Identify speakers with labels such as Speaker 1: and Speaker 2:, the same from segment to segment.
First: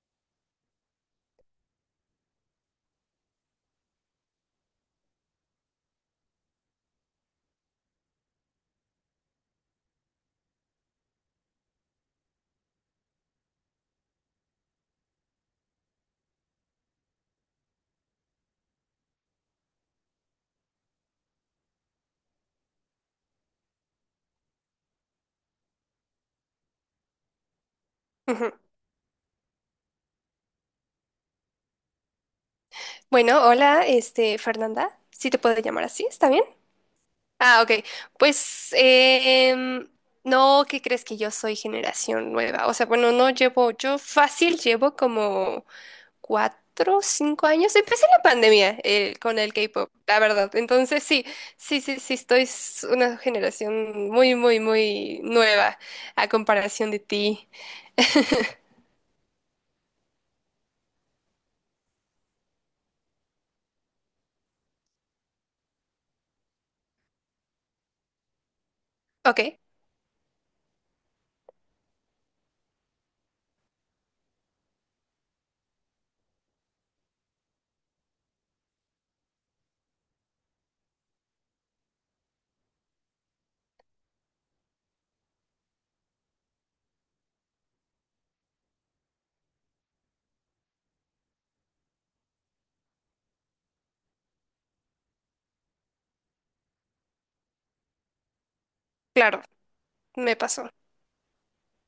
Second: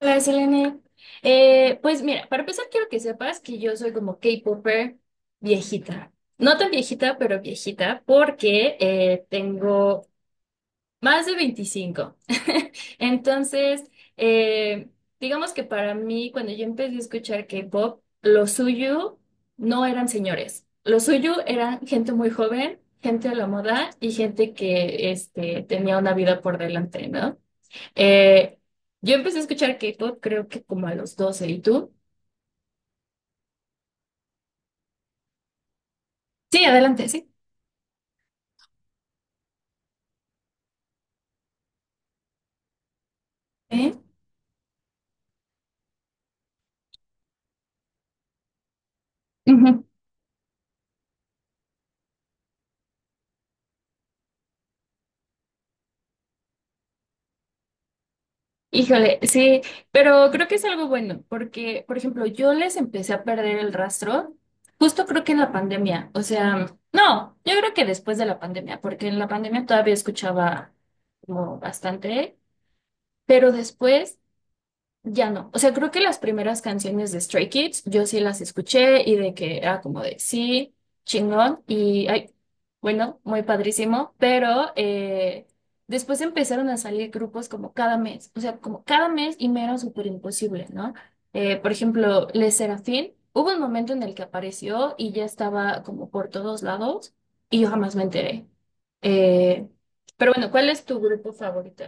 Speaker 1: Hola, Selene. Pues mira, para empezar quiero que sepas que yo soy como K-popper viejita. No tan viejita, pero viejita, porque tengo más de 25. Entonces, eh, digamos que para mí, cuando yo empecé a escuchar K-pop, lo suyo no eran señores. Lo suyo eran gente muy joven, gente a la moda y gente que este, tenía una vida por delante, ¿no?
Speaker 2: Ujú.
Speaker 1: Eh, yo empecé a escuchar K-pop creo que como a los 12. ¿Y tú?
Speaker 2: Bueno, hola, este, Fernanda, si te puedo llamar así, ¿está bien?
Speaker 1: Sí, adelante, sí.
Speaker 2: Ah, ok. Pues, no, ¿qué crees que yo soy generación nueva? O sea, bueno, no llevo,
Speaker 1: ¿Eh?
Speaker 2: yo fácil llevo como 4, 5 años. Empecé la pandemia con el
Speaker 1: Ujú.
Speaker 2: K-pop, la verdad. Entonces, sí, sí, sí, sí, estoy una generación muy, muy, muy nueva a comparación de ti.
Speaker 1: Híjole, sí, pero creo que es algo bueno, porque, por ejemplo, yo les empecé a perder el rastro justo creo que en la pandemia, o sea, no, yo creo que después de la pandemia, porque en la
Speaker 2: Ok,
Speaker 1: pandemia todavía escuchaba como bastante, pero después ya no. O sea, creo que las primeras canciones de Stray Kids yo sí las escuché y de que era como de sí, chingón y ay, bueno, muy padrísimo, pero después empezaron a salir grupos como cada mes, o sea, como cada mes y me era súper imposible, ¿no? Por ejemplo, Les Serafín, hubo un momento en el que apareció y ya estaba como por todos lados y yo jamás me enteré.
Speaker 2: claro,
Speaker 1: Eh, pero
Speaker 2: me
Speaker 1: bueno, ¿cuál
Speaker 2: pasó.
Speaker 1: es tu grupo favorito?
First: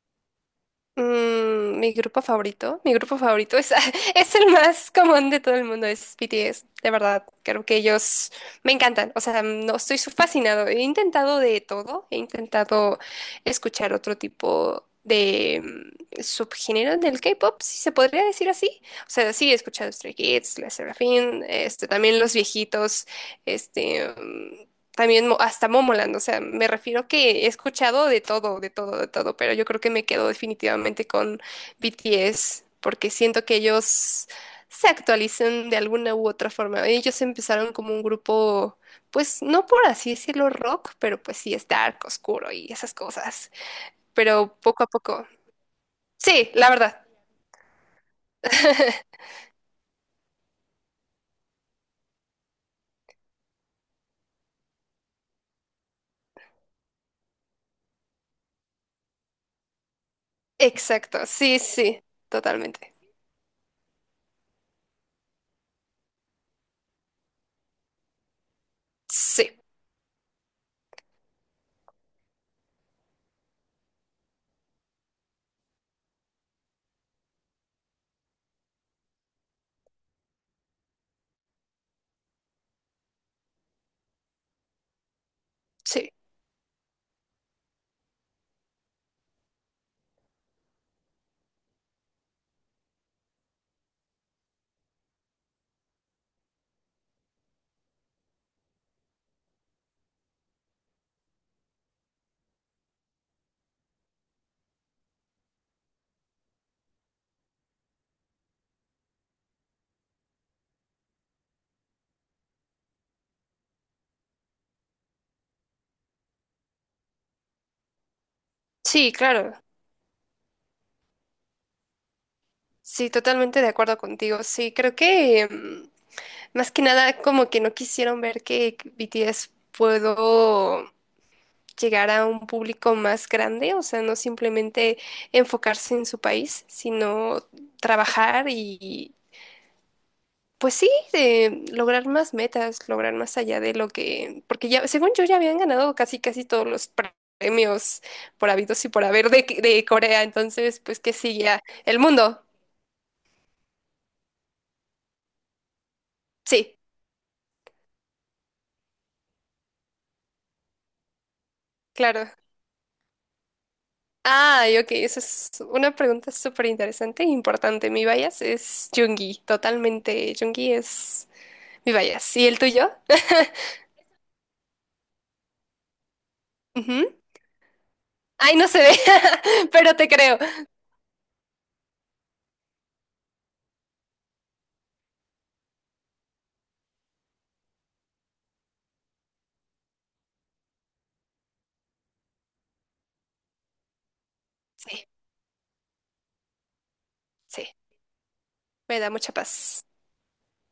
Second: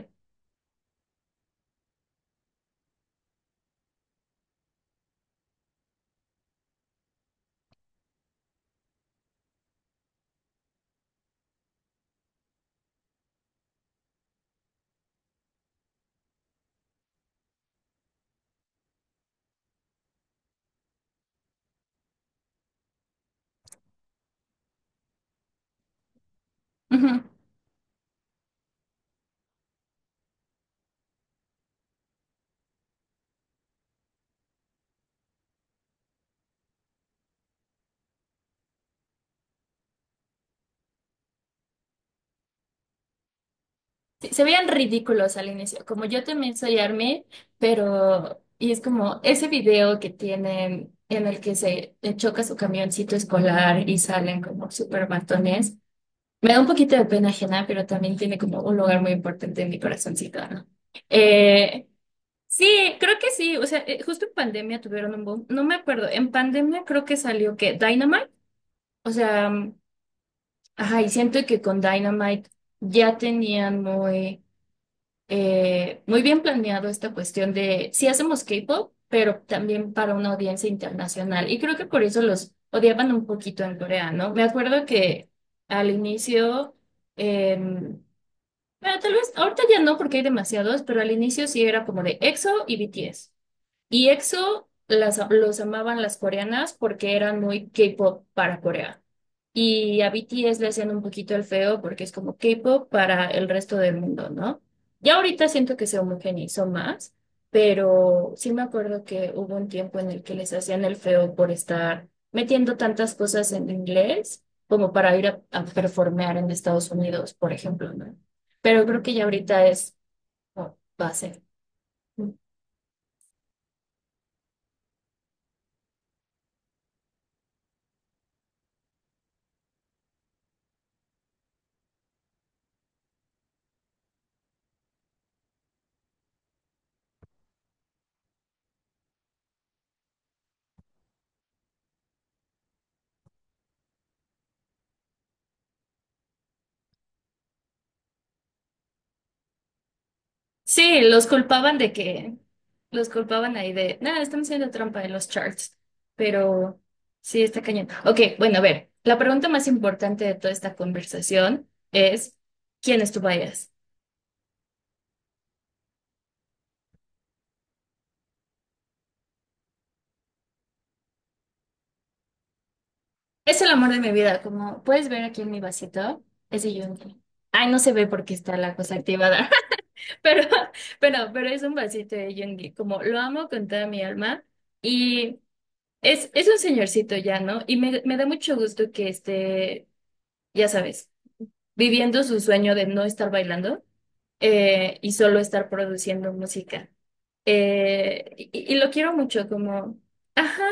Speaker 2: Mm, mi grupo favorito es, es el más común de todo el mundo, es BTS, de verdad, creo que ellos me encantan, o sea, no estoy fascinado, he intentado de todo, he intentado escuchar otro tipo de subgénero del K-pop, si se podría decir así, o sea, sí he escuchado Stray Kids, La Serafín, este, también los viejitos, este, mm, también hasta Momoland, o sea, me refiero
Speaker 1: Ujú.
Speaker 2: que he escuchado de todo, de todo, de todo, pero yo creo que me quedo definitivamente con BTS porque siento que ellos se actualizan de alguna u otra forma. Ellos empezaron como un grupo, pues no por así decirlo rock, pero pues sí es dark, oscuro y esas cosas.
Speaker 1: Sí, se
Speaker 2: Pero
Speaker 1: veían
Speaker 2: poco a poco.
Speaker 1: ridículos al inicio, como yo
Speaker 2: Sí,
Speaker 1: también
Speaker 2: la
Speaker 1: soy
Speaker 2: verdad.
Speaker 1: ARMY, pero y es como ese video que tienen en el que se choca su camioncito escolar y salen como súper matones, me da un poquito de pena ajena, pero también tiene como un lugar muy importante en mi corazoncito, ¿no?
Speaker 2: Exacto, sí,
Speaker 1: Eh,
Speaker 2: sí,
Speaker 1: sí,
Speaker 2: totalmente.
Speaker 1: creo que sí, o sea, justo en pandemia tuvieron un boom, no me acuerdo, en pandemia creo que salió que Dynamite, o sea,
Speaker 2: Sí,
Speaker 1: mm, ajá, y siento que con Dynamite ya tenían muy muy bien planeado esta cuestión de si hacemos K-pop, pero también para una audiencia internacional. Y creo que por eso los odiaban un poquito en Corea, ¿no? Me acuerdo que al
Speaker 2: sí,
Speaker 1: inicio, eh, bueno, tal vez ahorita ya no porque hay demasiados, pero al inicio sí era como de EXO y BTS. Y EXO las, los amaban las coreanas porque eran muy K-pop para Corea. Y a BTS le hacían un poquito el feo porque es como K-pop para el resto del mundo, ¿no? Ya ahorita siento que se homogeneizó más, pero sí me acuerdo que hubo un tiempo en el que les hacían el feo por estar metiendo tantas cosas en inglés como para ir a performear en Estados Unidos, por ejemplo, ¿no? Pero creo
Speaker 2: sí,
Speaker 1: que ya
Speaker 2: claro.
Speaker 1: ahorita es como base.
Speaker 2: Sí, totalmente de acuerdo contigo. Sí, creo que... más que nada, como que no quisieron ver que BTS puedo llegar a un público más grande, o sea, no simplemente enfocarse en su país, sino trabajar y, pues sí, de lograr más metas, lograr más allá de lo que, porque ya, según yo, ya habían ganado casi, casi todos los premios por habidos y por haber de Corea, entonces, pues
Speaker 1: Sí,
Speaker 2: que sí, ya, el mundo,
Speaker 1: los culpaban ahí de, nada, están haciendo trampa en los charts,
Speaker 2: sí,
Speaker 1: pero sí está cañón. Ok, bueno, a ver, la pregunta más importante de toda esta conversación
Speaker 2: claro.
Speaker 1: es, ¿quién es tu bias?
Speaker 2: Ay, ok, esa es una pregunta súper interesante e importante. Mi bias es Jungi, totalmente. Jungi es mi bias. ¿Y el tuyo?
Speaker 1: Es el amor de mi vida, como puedes ver aquí en mi vasito, es de
Speaker 2: Ujú.
Speaker 1: Yoongi. Ay, no se ve porque
Speaker 2: Ay,
Speaker 1: está
Speaker 2: no
Speaker 1: la
Speaker 2: se ve,
Speaker 1: cosa activada,
Speaker 2: pero te creo.
Speaker 1: pero, pero es un vasito de Yoongi, como lo amo con toda mi alma y es un señorcito ya, ¿no? Y me da mucho gusto que esté, ya sabes, viviendo su sueño de no estar bailando
Speaker 2: Sí,
Speaker 1: y solo estar produciendo música.
Speaker 2: sí,
Speaker 1: Y lo
Speaker 2: me da
Speaker 1: quiero
Speaker 2: mucha
Speaker 1: mucho,
Speaker 2: paz.
Speaker 1: como, ajá,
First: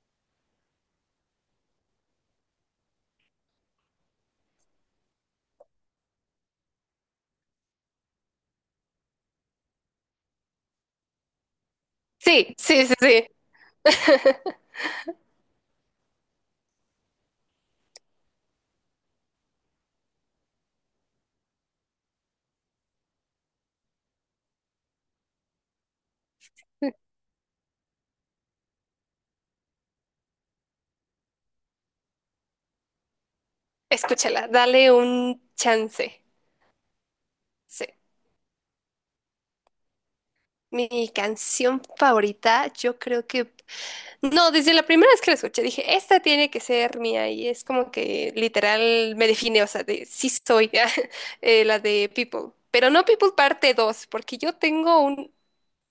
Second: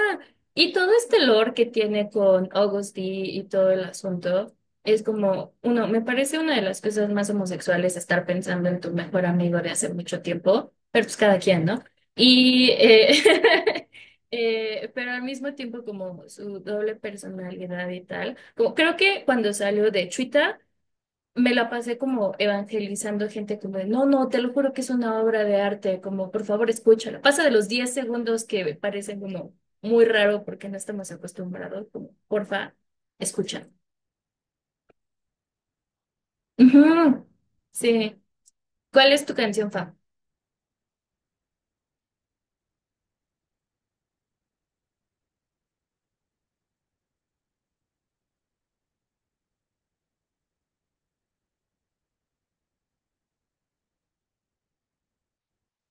Speaker 1: y todo este lore que tiene con August D y todo el asunto, es como, uno, me parece una de las cosas más homosexuales estar pensando en tu mejor amigo de hace mucho tiempo, pero pues cada quien, ¿no?
Speaker 2: Sí,
Speaker 1: Y,
Speaker 2: sí, sí, sí.
Speaker 1: pero al mismo tiempo como su doble personalidad y tal, como, creo que cuando salió de Chuita, me la pasé como evangelizando gente como, de, no, no, te lo juro que es una obra de arte, como, por favor, escúchala. Pasa de los 10 segundos que parecen como muy raro porque no estamos acostumbrados, como, porfa, escucha.
Speaker 2: Escúchala, dale un chance.
Speaker 1: Ujú.
Speaker 2: Sí.
Speaker 1: Sí. ¿Cuál es tu canción, fa?
Speaker 2: Mi canción favorita, yo creo que no, desde la primera vez que la escuché dije, esta tiene que ser mía y es como que literal me define, o sea, de sí soy la de People, pero no People parte 2 porque yo tengo un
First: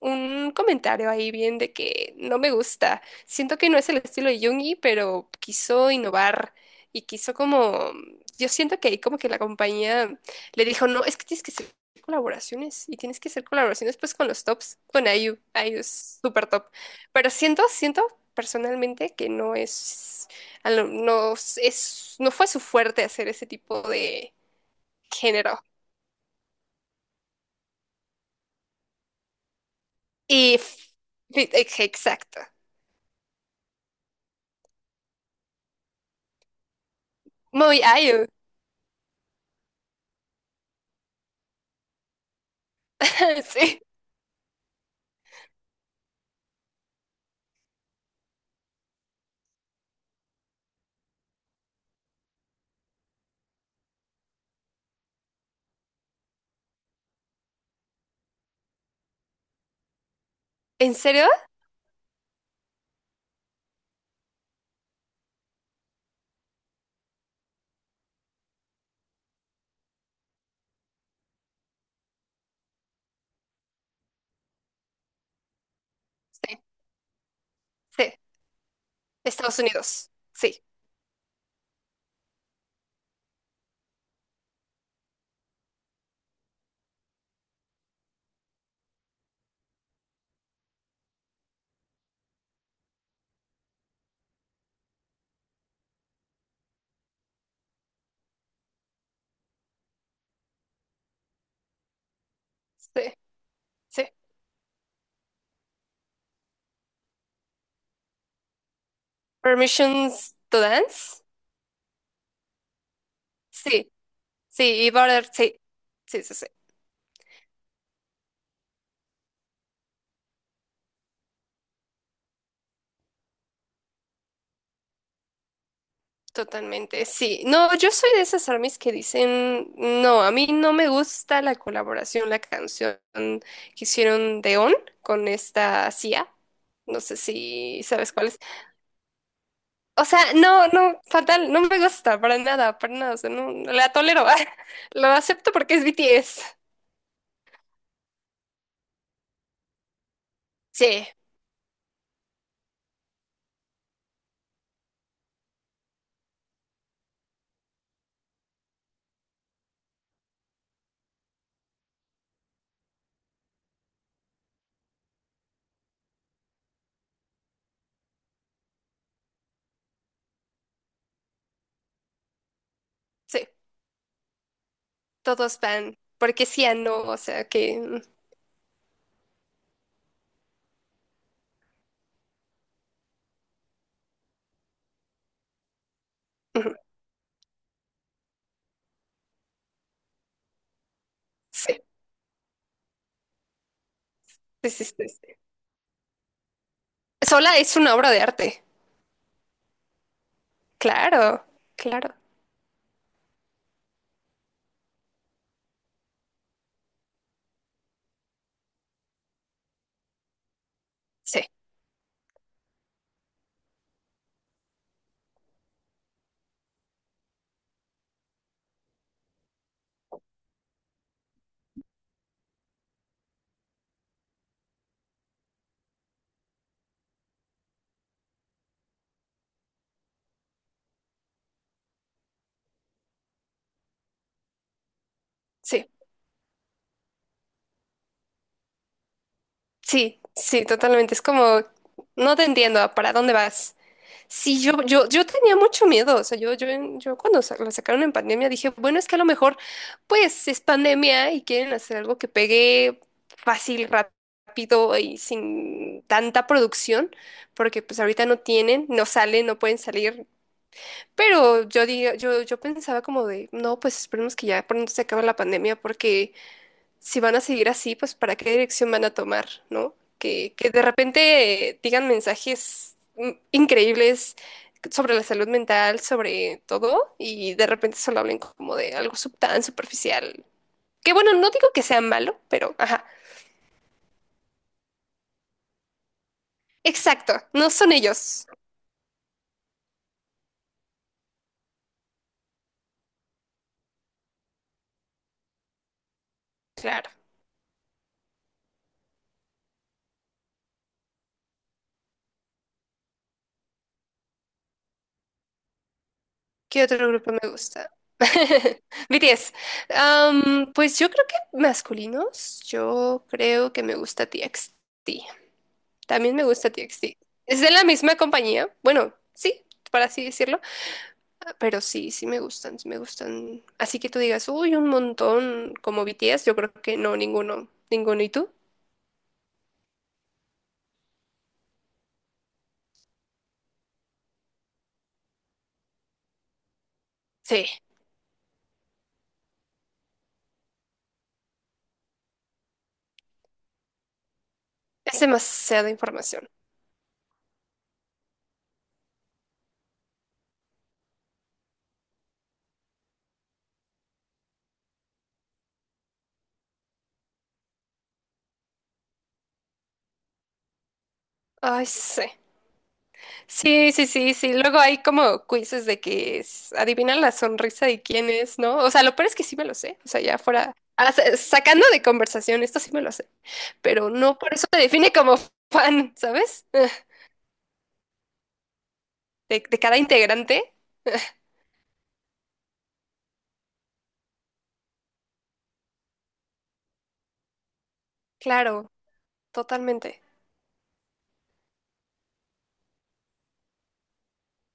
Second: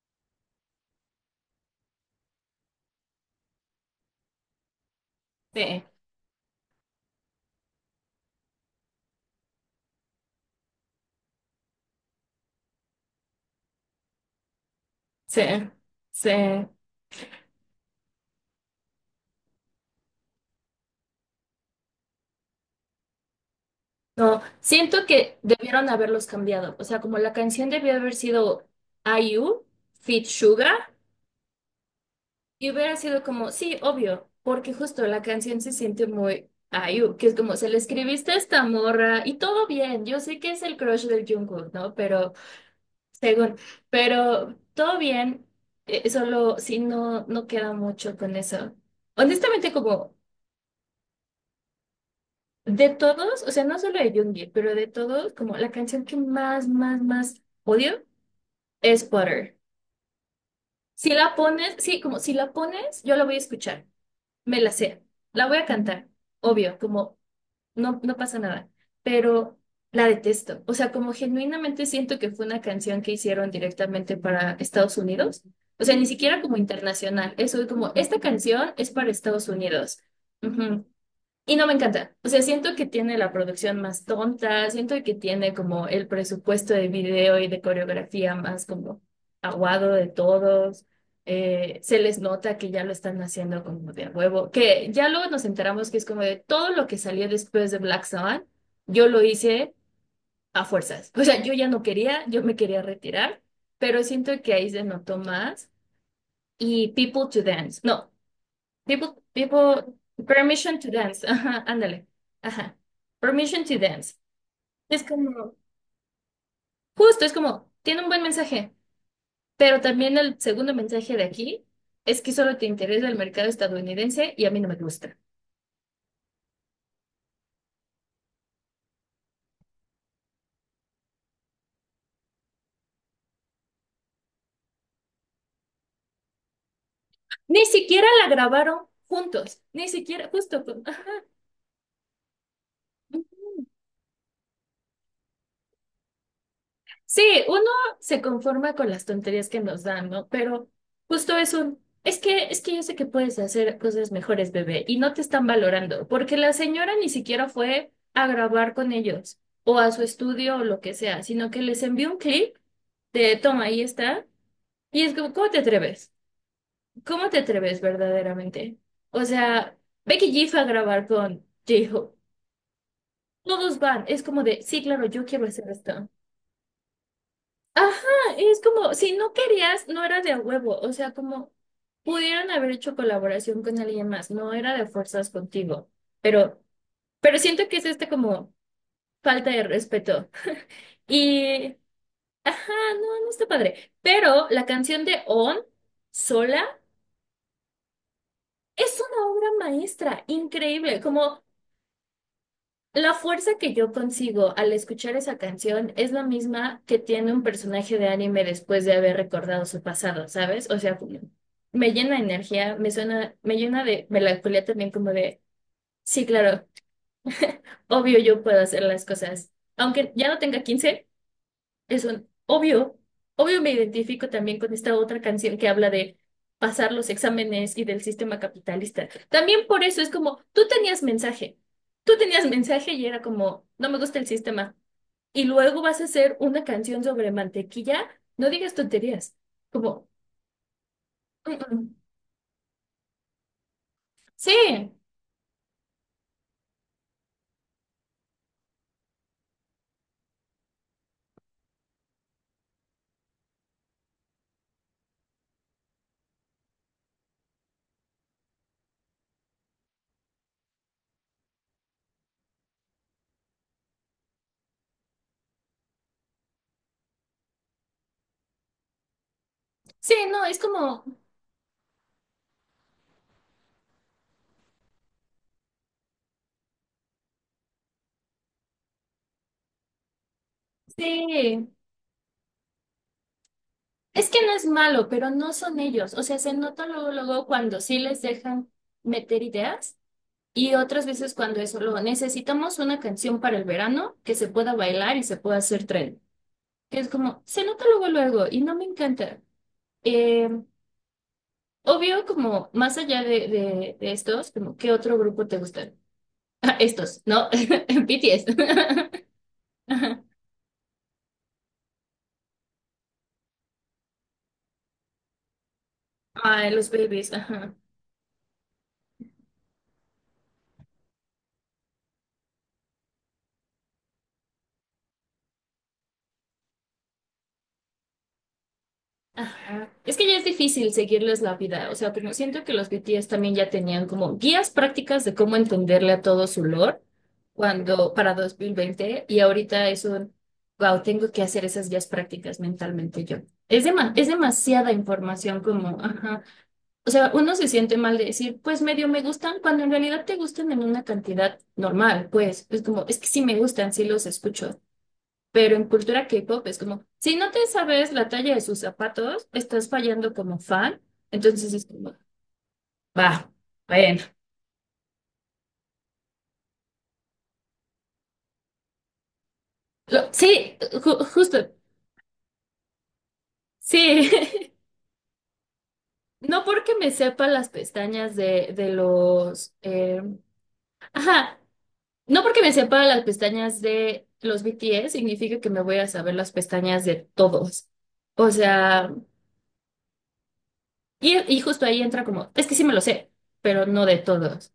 Speaker 2: comentario ahí bien de que no me gusta. Siento que no es el estilo de Jungi, pero
Speaker 1: Sí,
Speaker 2: quiso innovar y quiso como, yo siento que ahí como que la compañía le dijo, no, es que tienes que hacer colaboraciones y tienes que hacer colaboraciones pues con los tops, con IU,
Speaker 1: sí,
Speaker 2: IU es
Speaker 1: sí.
Speaker 2: súper top. Pero siento, siento personalmente que no es, no es, no fue su fuerte hacer ese tipo de
Speaker 1: No, siento que
Speaker 2: género.
Speaker 1: debieron haberlos cambiado. O sea, como la canción debió haber sido I IU, Fit
Speaker 2: Y
Speaker 1: Sugar.
Speaker 2: exacto.
Speaker 1: Y hubiera sido como, sí, obvio, porque justo la canción se siente muy ayu que es como, se le
Speaker 2: Muy IU.
Speaker 1: escribiste a esta morra y todo bien, yo sé que es el crush del Jungkook, ¿no? Pero, según,
Speaker 2: Sí.
Speaker 1: pero todo bien, solo sí no, no queda mucho con eso. Honestamente, como de todos, o sea, no solo de Jungkook, pero de todos, como la canción que más, más, más odio es Butter.
Speaker 2: ¿En
Speaker 1: Si
Speaker 2: serio?
Speaker 1: la pones, sí, como si la pones, yo la voy a escuchar. Me la sé. La voy a cantar, obvio, como no, no pasa nada, pero la detesto. O sea, como genuinamente siento que fue una canción que hicieron directamente para Estados Unidos. O sea, ni siquiera como
Speaker 2: Sí,
Speaker 1: internacional. Eso es como,
Speaker 2: sí. De
Speaker 1: esta canción es para Estados
Speaker 2: Estados
Speaker 1: Unidos.
Speaker 2: Unidos. Sí,
Speaker 1: Ujú. Y no me encanta. O sea, siento que tiene la producción más tonta, siento que tiene como el presupuesto de video y de coreografía más como aguado de todos. Se les nota que ya lo están haciendo como de a huevo, que ya luego nos enteramos que es como de todo lo que salió después de Black Swan, yo lo hice a fuerzas. O sea, yo ya no quería, yo me quería
Speaker 2: sí,
Speaker 1: retirar, pero
Speaker 2: sí.
Speaker 1: siento que ahí se notó más. Y People to Dance. No. People, people,
Speaker 2: Permissions to
Speaker 1: Permission to
Speaker 2: Dance.
Speaker 1: dance. Ajá, ándale. Ajá. Permission to
Speaker 2: Sí,
Speaker 1: dance.
Speaker 2: sí. Y
Speaker 1: Es
Speaker 2: Border,
Speaker 1: como,
Speaker 2: sí. Sí, sí, sí.
Speaker 1: justo, es como, tiene un buen mensaje, pero también el segundo mensaje de aquí es que solo te interesa el mercado estadounidense y a mí no me gusta.
Speaker 2: Totalmente, sí. No, yo soy de esas armies que dicen, no, a mí no me gusta la colaboración, la canción que hicieron de On con esta CIA. No sé
Speaker 1: Ni
Speaker 2: si
Speaker 1: siquiera
Speaker 2: sabes cuál
Speaker 1: la
Speaker 2: es.
Speaker 1: grabaron juntos, ni
Speaker 2: O sea,
Speaker 1: siquiera, justo.
Speaker 2: no, no, fatal, no me gusta para nada, para nada. O sea, no, la tolero. Lo acepto porque es BTS.
Speaker 1: Sí, uno se conforma con las tonterías que nos dan, ¿no? Pero
Speaker 2: Sí,
Speaker 1: justo es que yo sé que puedes hacer cosas mejores, bebé, y no te están valorando, porque la señora ni siquiera fue a grabar con ellos o a su estudio o lo que sea, sino que les envió un clip de toma, ahí está, y es como, ¿cómo te atreves? ¿Cómo te atreves verdaderamente? O sea, Becky G fue a grabar con J-Hope.
Speaker 2: sí.
Speaker 1: Todos van, es como de, sí, claro, yo quiero
Speaker 2: Todos
Speaker 1: hacer
Speaker 2: van,
Speaker 1: esto.
Speaker 2: porque sí a no, o sea que
Speaker 1: Ajá, es como, si no querías, no era de a huevo, o sea, como pudieron haber hecho colaboración con alguien más, no era de fuerzas contigo, pero,
Speaker 2: ujú,
Speaker 1: pero siento que es este como falta de respeto. Y,
Speaker 2: sí,
Speaker 1: ajá, no, no está padre, pero la
Speaker 2: sí, sí, sí,
Speaker 1: canción de
Speaker 2: sí.
Speaker 1: On, sola,
Speaker 2: Sola es una obra de arte,
Speaker 1: es una obra maestra, increíble, como.
Speaker 2: claro, claro,
Speaker 1: La fuerza que yo consigo al escuchar esa canción es la misma que tiene un personaje de anime después de haber recordado su pasado, ¿sabes? O sea,
Speaker 2: sí,
Speaker 1: me llena de energía, me suena, me llena de melancolía también como de, sí, claro, obvio yo puedo hacer las cosas. Aunque ya no tenga 15 es un obvio, obvio me identifico también con esta otra canción que habla de pasar los exámenes y del sistema capitalista. También por eso es como, tú tenías mensaje y era como, no me gusta el sistema. Y luego
Speaker 2: sí,
Speaker 1: vas a hacer una canción sobre mantequilla, no digas tonterías, como,
Speaker 2: sí, sí, totalmente. Es
Speaker 1: "Mm,
Speaker 2: como,
Speaker 1: mm".
Speaker 2: no te entiendo, ¿para dónde vas?
Speaker 1: Sí,
Speaker 2: Sí, yo tenía mucho miedo, o sea, yo cuando lo sacaron en pandemia dije, bueno, es que a lo mejor, pues, es pandemia y quieren hacer algo que pegue fácil, rápido y sin tanta producción porque pues ahorita no tienen, no salen, no pueden salir. Pero yo diga, yo pensaba como de, no, pues esperemos que ya pronto se acabe la pandemia, porque si van a seguir así, pues para qué dirección van a tomar, ¿no?
Speaker 1: sí, no, es
Speaker 2: Que de
Speaker 1: como,
Speaker 2: repente digan mensajes increíbles sobre la salud mental, sobre todo, y de repente solo hablen como de algo tan superficial. Que bueno, no
Speaker 1: sí,
Speaker 2: digo que sea malo, pero ajá.
Speaker 1: es que no es malo, pero no son ellos, o sea, se nota luego,
Speaker 2: Exacto,
Speaker 1: luego
Speaker 2: no
Speaker 1: cuando
Speaker 2: son
Speaker 1: sí les
Speaker 2: ellos.
Speaker 1: dejan meter ideas. Y otras veces cuando es solo necesitamos una canción para el verano que se pueda bailar y se pueda hacer tren. Que es
Speaker 2: Claro.
Speaker 1: como, se nota luego luego y no me encanta. Eh, obvio, como más allá de estos, como ¿qué otro grupo te gustan?
Speaker 2: ¿Qué otro
Speaker 1: Estos,
Speaker 2: grupo me
Speaker 1: ¿no?
Speaker 2: gusta?
Speaker 1: BTS.
Speaker 2: BTS.
Speaker 1: Ajá.
Speaker 2: Pues yo creo que masculinos, yo creo que me gusta TXT. También me gusta
Speaker 1: Ay, los
Speaker 2: TXT.
Speaker 1: babies,
Speaker 2: Es de
Speaker 1: ajá.
Speaker 2: la misma compañía. Bueno, sí, para así decirlo. Ah, pero sí, sí me gustan, sí me gustan. Así que tú digas, uy, un montón como BTS, yo creo que no, ninguno. Ninguno. ¿Y tú?
Speaker 1: Ajá. Es que ya es difícil seguirles la vida, o sea, como siento que los BTS también ya tenían como guías prácticas de cómo entenderle a todo su lore
Speaker 2: Sí,
Speaker 1: cuando para 2020 y ahorita wow, tengo que hacer esas guías prácticas mentalmente yo. Es demasiada
Speaker 2: es
Speaker 1: información
Speaker 2: demasiada
Speaker 1: como, ajá.
Speaker 2: información.
Speaker 1: O sea, uno se siente mal de decir, pues medio me gustan, cuando en realidad te gustan en una cantidad normal, pues, es como, es que sí me gustan, sí los escucho. Pero en cultura K-pop es como, si no te sabes la talla de sus zapatos, estás fallando como fan. Entonces
Speaker 2: Ay,
Speaker 1: es como,
Speaker 2: sí.
Speaker 1: va,
Speaker 2: Sí, sí,
Speaker 1: bueno.
Speaker 2: sí, sí. Luego hay como quizzes de que es, adivinan la sonrisa de quién es, ¿no? O sea, lo peor es que sí me lo sé. O sea, ya fuera,
Speaker 1: Sí,
Speaker 2: ah,
Speaker 1: justo,
Speaker 2: sacando de conversación, esto sí me lo sé. Pero
Speaker 1: sí.
Speaker 2: no por eso te define como fan,
Speaker 1: No
Speaker 2: ¿sabes?
Speaker 1: porque me sepa las pestañas de
Speaker 2: De,
Speaker 1: los,
Speaker 2: de cada integrante.
Speaker 1: ajá, no porque me sepa las pestañas de los BTS significa que me voy a saber las pestañas de todos. O
Speaker 2: Claro,
Speaker 1: sea,
Speaker 2: totalmente.
Speaker 1: y justo ahí entra como, es que sí me lo sé, pero no de todos.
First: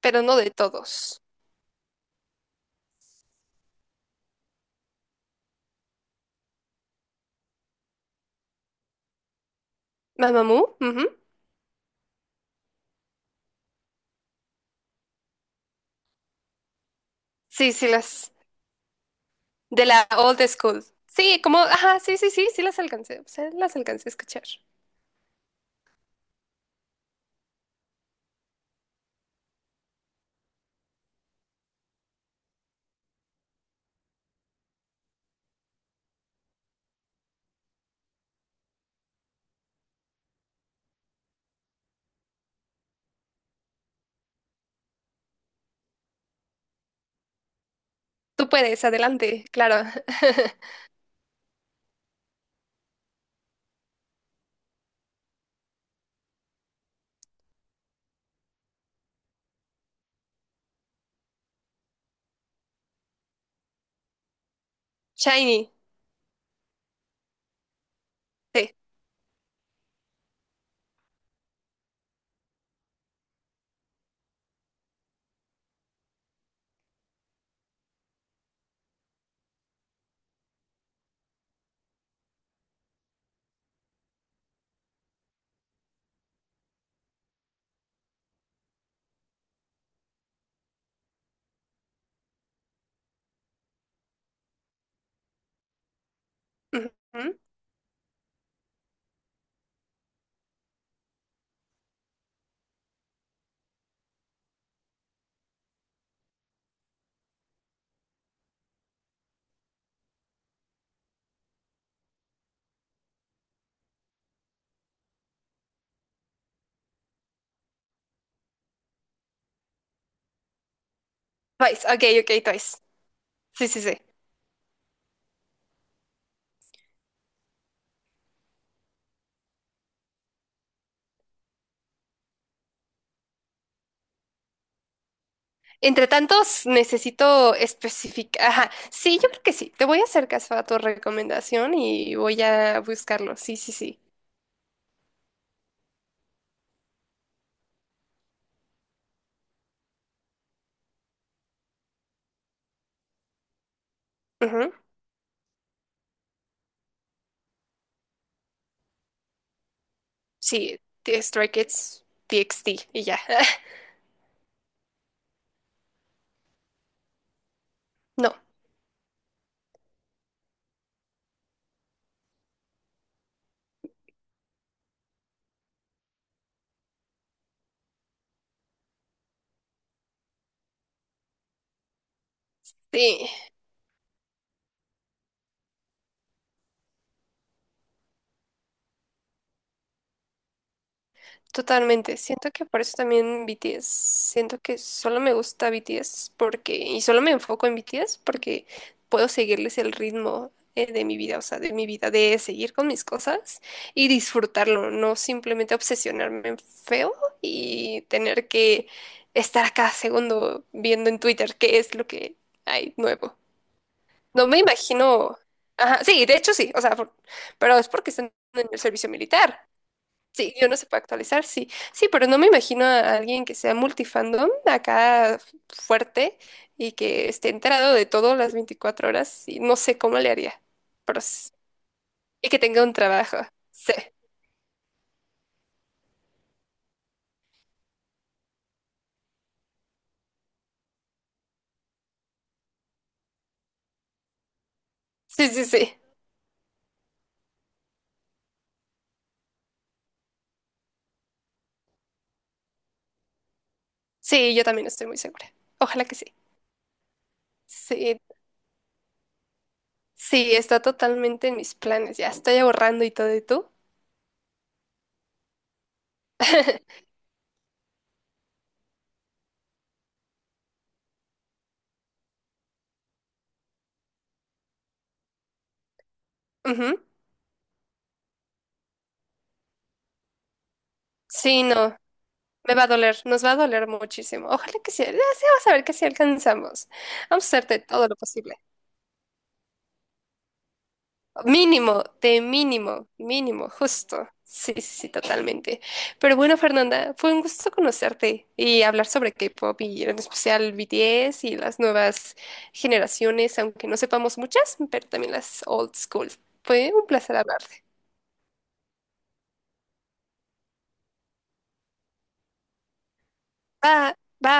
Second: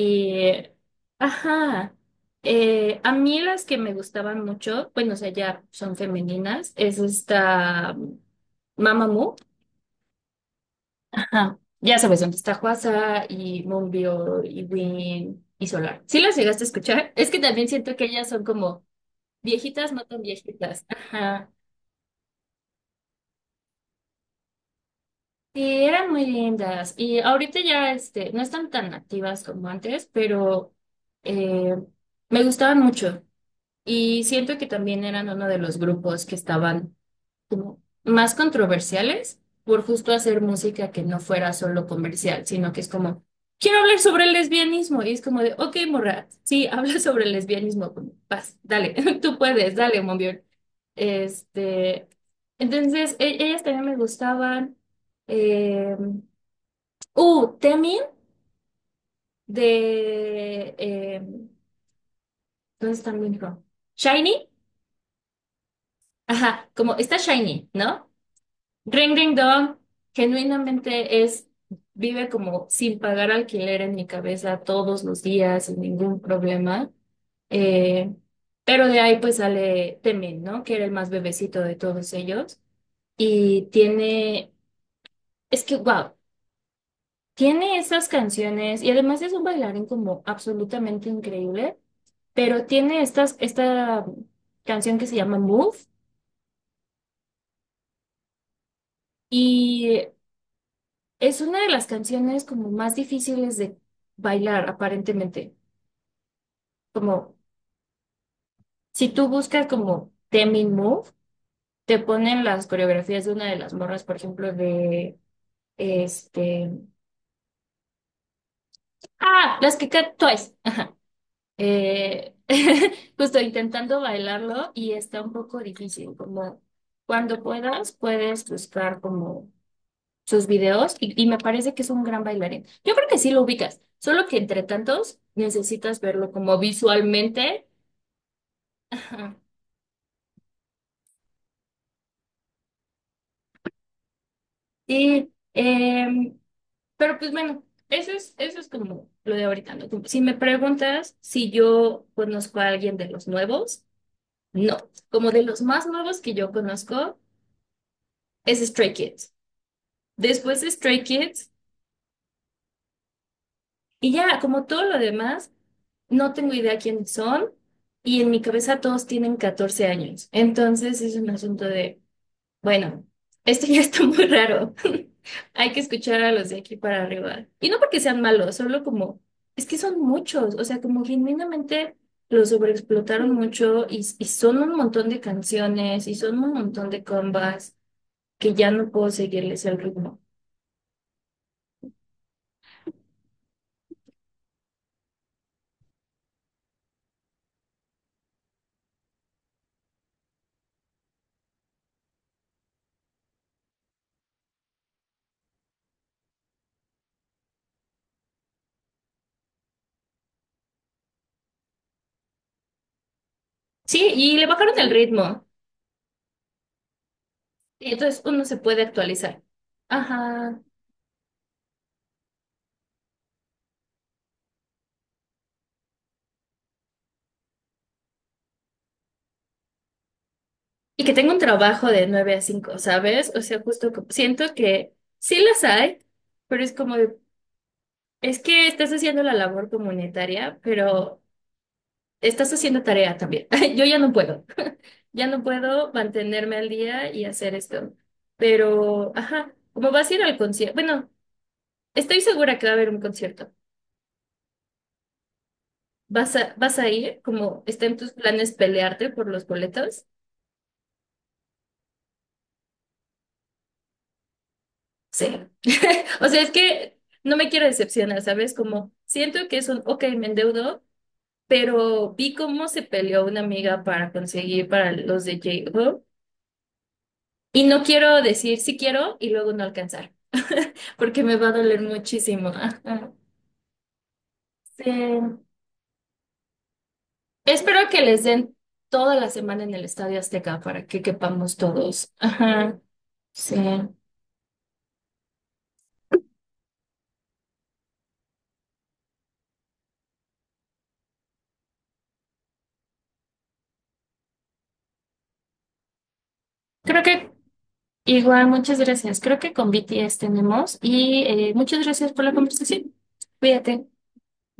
Speaker 2: Pero no de todos.
Speaker 1: ajá, a mí las que me gustaban mucho, bueno, o sea, ya son femeninas, es esta Mamamoo,
Speaker 2: Mamamoo, ujú.
Speaker 1: ajá, ya sabes dónde está Huasa y Moonbyo y Win y Solar. ¿Sí las llegaste a escuchar? Es que también
Speaker 2: Sí, sí,
Speaker 1: siento que ellas
Speaker 2: las
Speaker 1: son como
Speaker 2: de
Speaker 1: viejitas
Speaker 2: la
Speaker 1: matan
Speaker 2: old school.
Speaker 1: viejitas.
Speaker 2: Sí,
Speaker 1: Ajá.
Speaker 2: como, ajá, sí, sí, sí, sí las alcancé. O sea, las alcancé a escuchar.
Speaker 1: Sí, eran muy lindas y ahorita ya no están tan activas como antes, pero eh, me gustaban mucho y siento que también eran uno de los grupos que estaban como más controversiales por justo hacer música que no fuera solo comercial, sino que es como, quiero hablar sobre el lesbianismo. Y es como de, ok, morra, sí, habla sobre el lesbianismo, como,
Speaker 2: Tú
Speaker 1: vas,
Speaker 2: puedes,
Speaker 1: dale, tú
Speaker 2: adelante,
Speaker 1: puedes,
Speaker 2: claro.
Speaker 1: dale, Mombiol. Este, entonces, ellas también me gustaban. Eh, Temin de, eh, ¿dónde está mi hijo? Shiny.
Speaker 2: Shiny.
Speaker 1: Ajá, como está Shiny, ¿no?
Speaker 2: Sí.
Speaker 1: Ring Ring Dong genuinamente es, vive como sin pagar alquiler en mi cabeza todos los días, sin ningún problema. Eh, pero de ahí pues sale Temin, ¿no? Que era el más bebecito de todos ellos. Y tiene, es que, wow, tiene esas canciones y además es un bailarín como absolutamente increíble, pero tiene esta canción que se llama Move.
Speaker 2: Ujú.
Speaker 1: Y es una de las canciones como más difíciles de bailar, aparentemente. Como si tú buscas como Temin Move, te ponen las coreografías de una de las morras, por ejemplo, de este. Ah, Twice. Ajá.
Speaker 2: Twice, ok,
Speaker 1: Eh,
Speaker 2: ok, Twice.
Speaker 1: Justo
Speaker 2: Sí, sí, sí.
Speaker 1: intentando bailarlo y está un poco difícil. Como cuando puedas, puedes buscar como sus videos y me parece que es un gran bailarín. Yo creo que sí lo ubicas, solo que entre tantos necesitas
Speaker 2: Entre
Speaker 1: verlo como
Speaker 2: tantos, necesito
Speaker 1: visualmente.
Speaker 2: especificar. Ajá, sí, yo
Speaker 1: Ajá.
Speaker 2: creo que sí. Te voy a hacer caso a tu recomendación y voy a buscarlo. Sí, sí, sí.
Speaker 1: Sí, pero pues bueno, eso es como lo de ahorita, ¿no? Como si me preguntas si yo conozco a alguien de los nuevos,
Speaker 2: Ujú.
Speaker 1: no. Como de los más nuevos que yo conozco es Stray Kids. Después
Speaker 2: Sí,
Speaker 1: Stray
Speaker 2: The Stray
Speaker 1: Kids
Speaker 2: Kids, TXT y ya.
Speaker 1: y ya, como todo lo demás. No tengo idea quiénes son y en
Speaker 2: No,
Speaker 1: mi cabeza todos tienen 14 años. Entonces es un asunto de, bueno, esto ya está muy raro. Hay que escuchar a los de aquí para arriba. Y no porque sean malos, solo como, es que son muchos, o sea, como genuinamente los
Speaker 2: sí.
Speaker 1: sobreexplotaron mucho y son un montón de canciones y son un montón de combas que ya no puedo seguirles el ritmo.
Speaker 2: Totalmente. Siento que por eso también BTS. Siento que solo me gusta BTS porque, y solo me enfoco en BTS porque puedo seguirles el ritmo de mi vida, o sea, de mi vida, de seguir con mis cosas y disfrutarlo, no simplemente obsesionarme en feo y tener que estar a cada segundo viendo en Twitter qué es lo que hay nuevo.
Speaker 1: Sí, y le
Speaker 2: No me
Speaker 1: bajaron el
Speaker 2: imagino.
Speaker 1: ritmo.
Speaker 2: Ajá, sí, de hecho sí, o sea, pero es
Speaker 1: Y
Speaker 2: porque
Speaker 1: entonces
Speaker 2: están
Speaker 1: uno se
Speaker 2: en el
Speaker 1: puede
Speaker 2: servicio
Speaker 1: actualizar.
Speaker 2: militar. Sí,
Speaker 1: Ajá.
Speaker 2: yo no se puede actualizar, sí. Sí, pero no me imagino a alguien que sea multifandom acá fuerte y que esté enterado de todo las 24 horas y no sé cómo le haría.
Speaker 1: Y que
Speaker 2: Pero
Speaker 1: tenga un trabajo de nueve a
Speaker 2: y que
Speaker 1: cinco
Speaker 2: tenga un
Speaker 1: ¿sabes?
Speaker 2: trabajo.
Speaker 1: O sea,
Speaker 2: Sí,
Speaker 1: siento que sí las hay, pero es como de, es que estás haciendo la labor comunitaria, pero estás haciendo tarea también. Yo ya no
Speaker 2: sí, sí,
Speaker 1: puedo
Speaker 2: sí.
Speaker 1: mantenerme al día y hacer esto. Pero, ajá, como vas a ir al concierto, bueno, estoy segura que va a haber un concierto.
Speaker 2: Sí, yo también estoy muy segura. Ojalá que sí.
Speaker 1: ¿Vas a ir? ¿Como está en tus
Speaker 2: Sí,
Speaker 1: planes pelearte por los boletos?
Speaker 2: sí, está totalmente en mis planes. Ya estoy ahorrando y todo, ¿y tú?
Speaker 1: Sí. O sea, es que no me quiero decepcionar, ¿sabes? Como siento que es un, ok, me endeudo, pero vi cómo se peleó una amiga para conseguir para los de J-Hope
Speaker 2: Ujú.
Speaker 1: y no quiero decir sí quiero y luego no alcanzar, porque me va a
Speaker 2: Sí,
Speaker 1: doler
Speaker 2: no,
Speaker 1: muchísimo.
Speaker 2: me va a
Speaker 1: Ajá.
Speaker 2: doler, nos va a doler muchísimo. Ojalá que
Speaker 1: Sí.
Speaker 2: sí, ya sí, vamos a ver que sí alcanzamos. Vamos a hacerte
Speaker 1: Espero que
Speaker 2: todo lo
Speaker 1: les
Speaker 2: posible.
Speaker 1: den toda la semana en el Estadio Azteca para que quepamos
Speaker 2: Mínimo,
Speaker 1: todos.
Speaker 2: de
Speaker 1: Ajá.
Speaker 2: mínimo,
Speaker 1: Sí.
Speaker 2: mínimo, justo. Sí, sí, sí, totalmente. Pero bueno, Fernanda, fue un gusto conocerte y hablar sobre K-pop y en especial BTS y las nuevas generaciones, aunque no sepamos muchas, pero también las old school. Fue
Speaker 1: Creo
Speaker 2: un
Speaker 1: que
Speaker 2: placer hablarte.
Speaker 1: Igual, muchas gracias. Creo que con BTS tenemos y muchas gracias por la conversación. Cuídate.
Speaker 2: Bye, bye.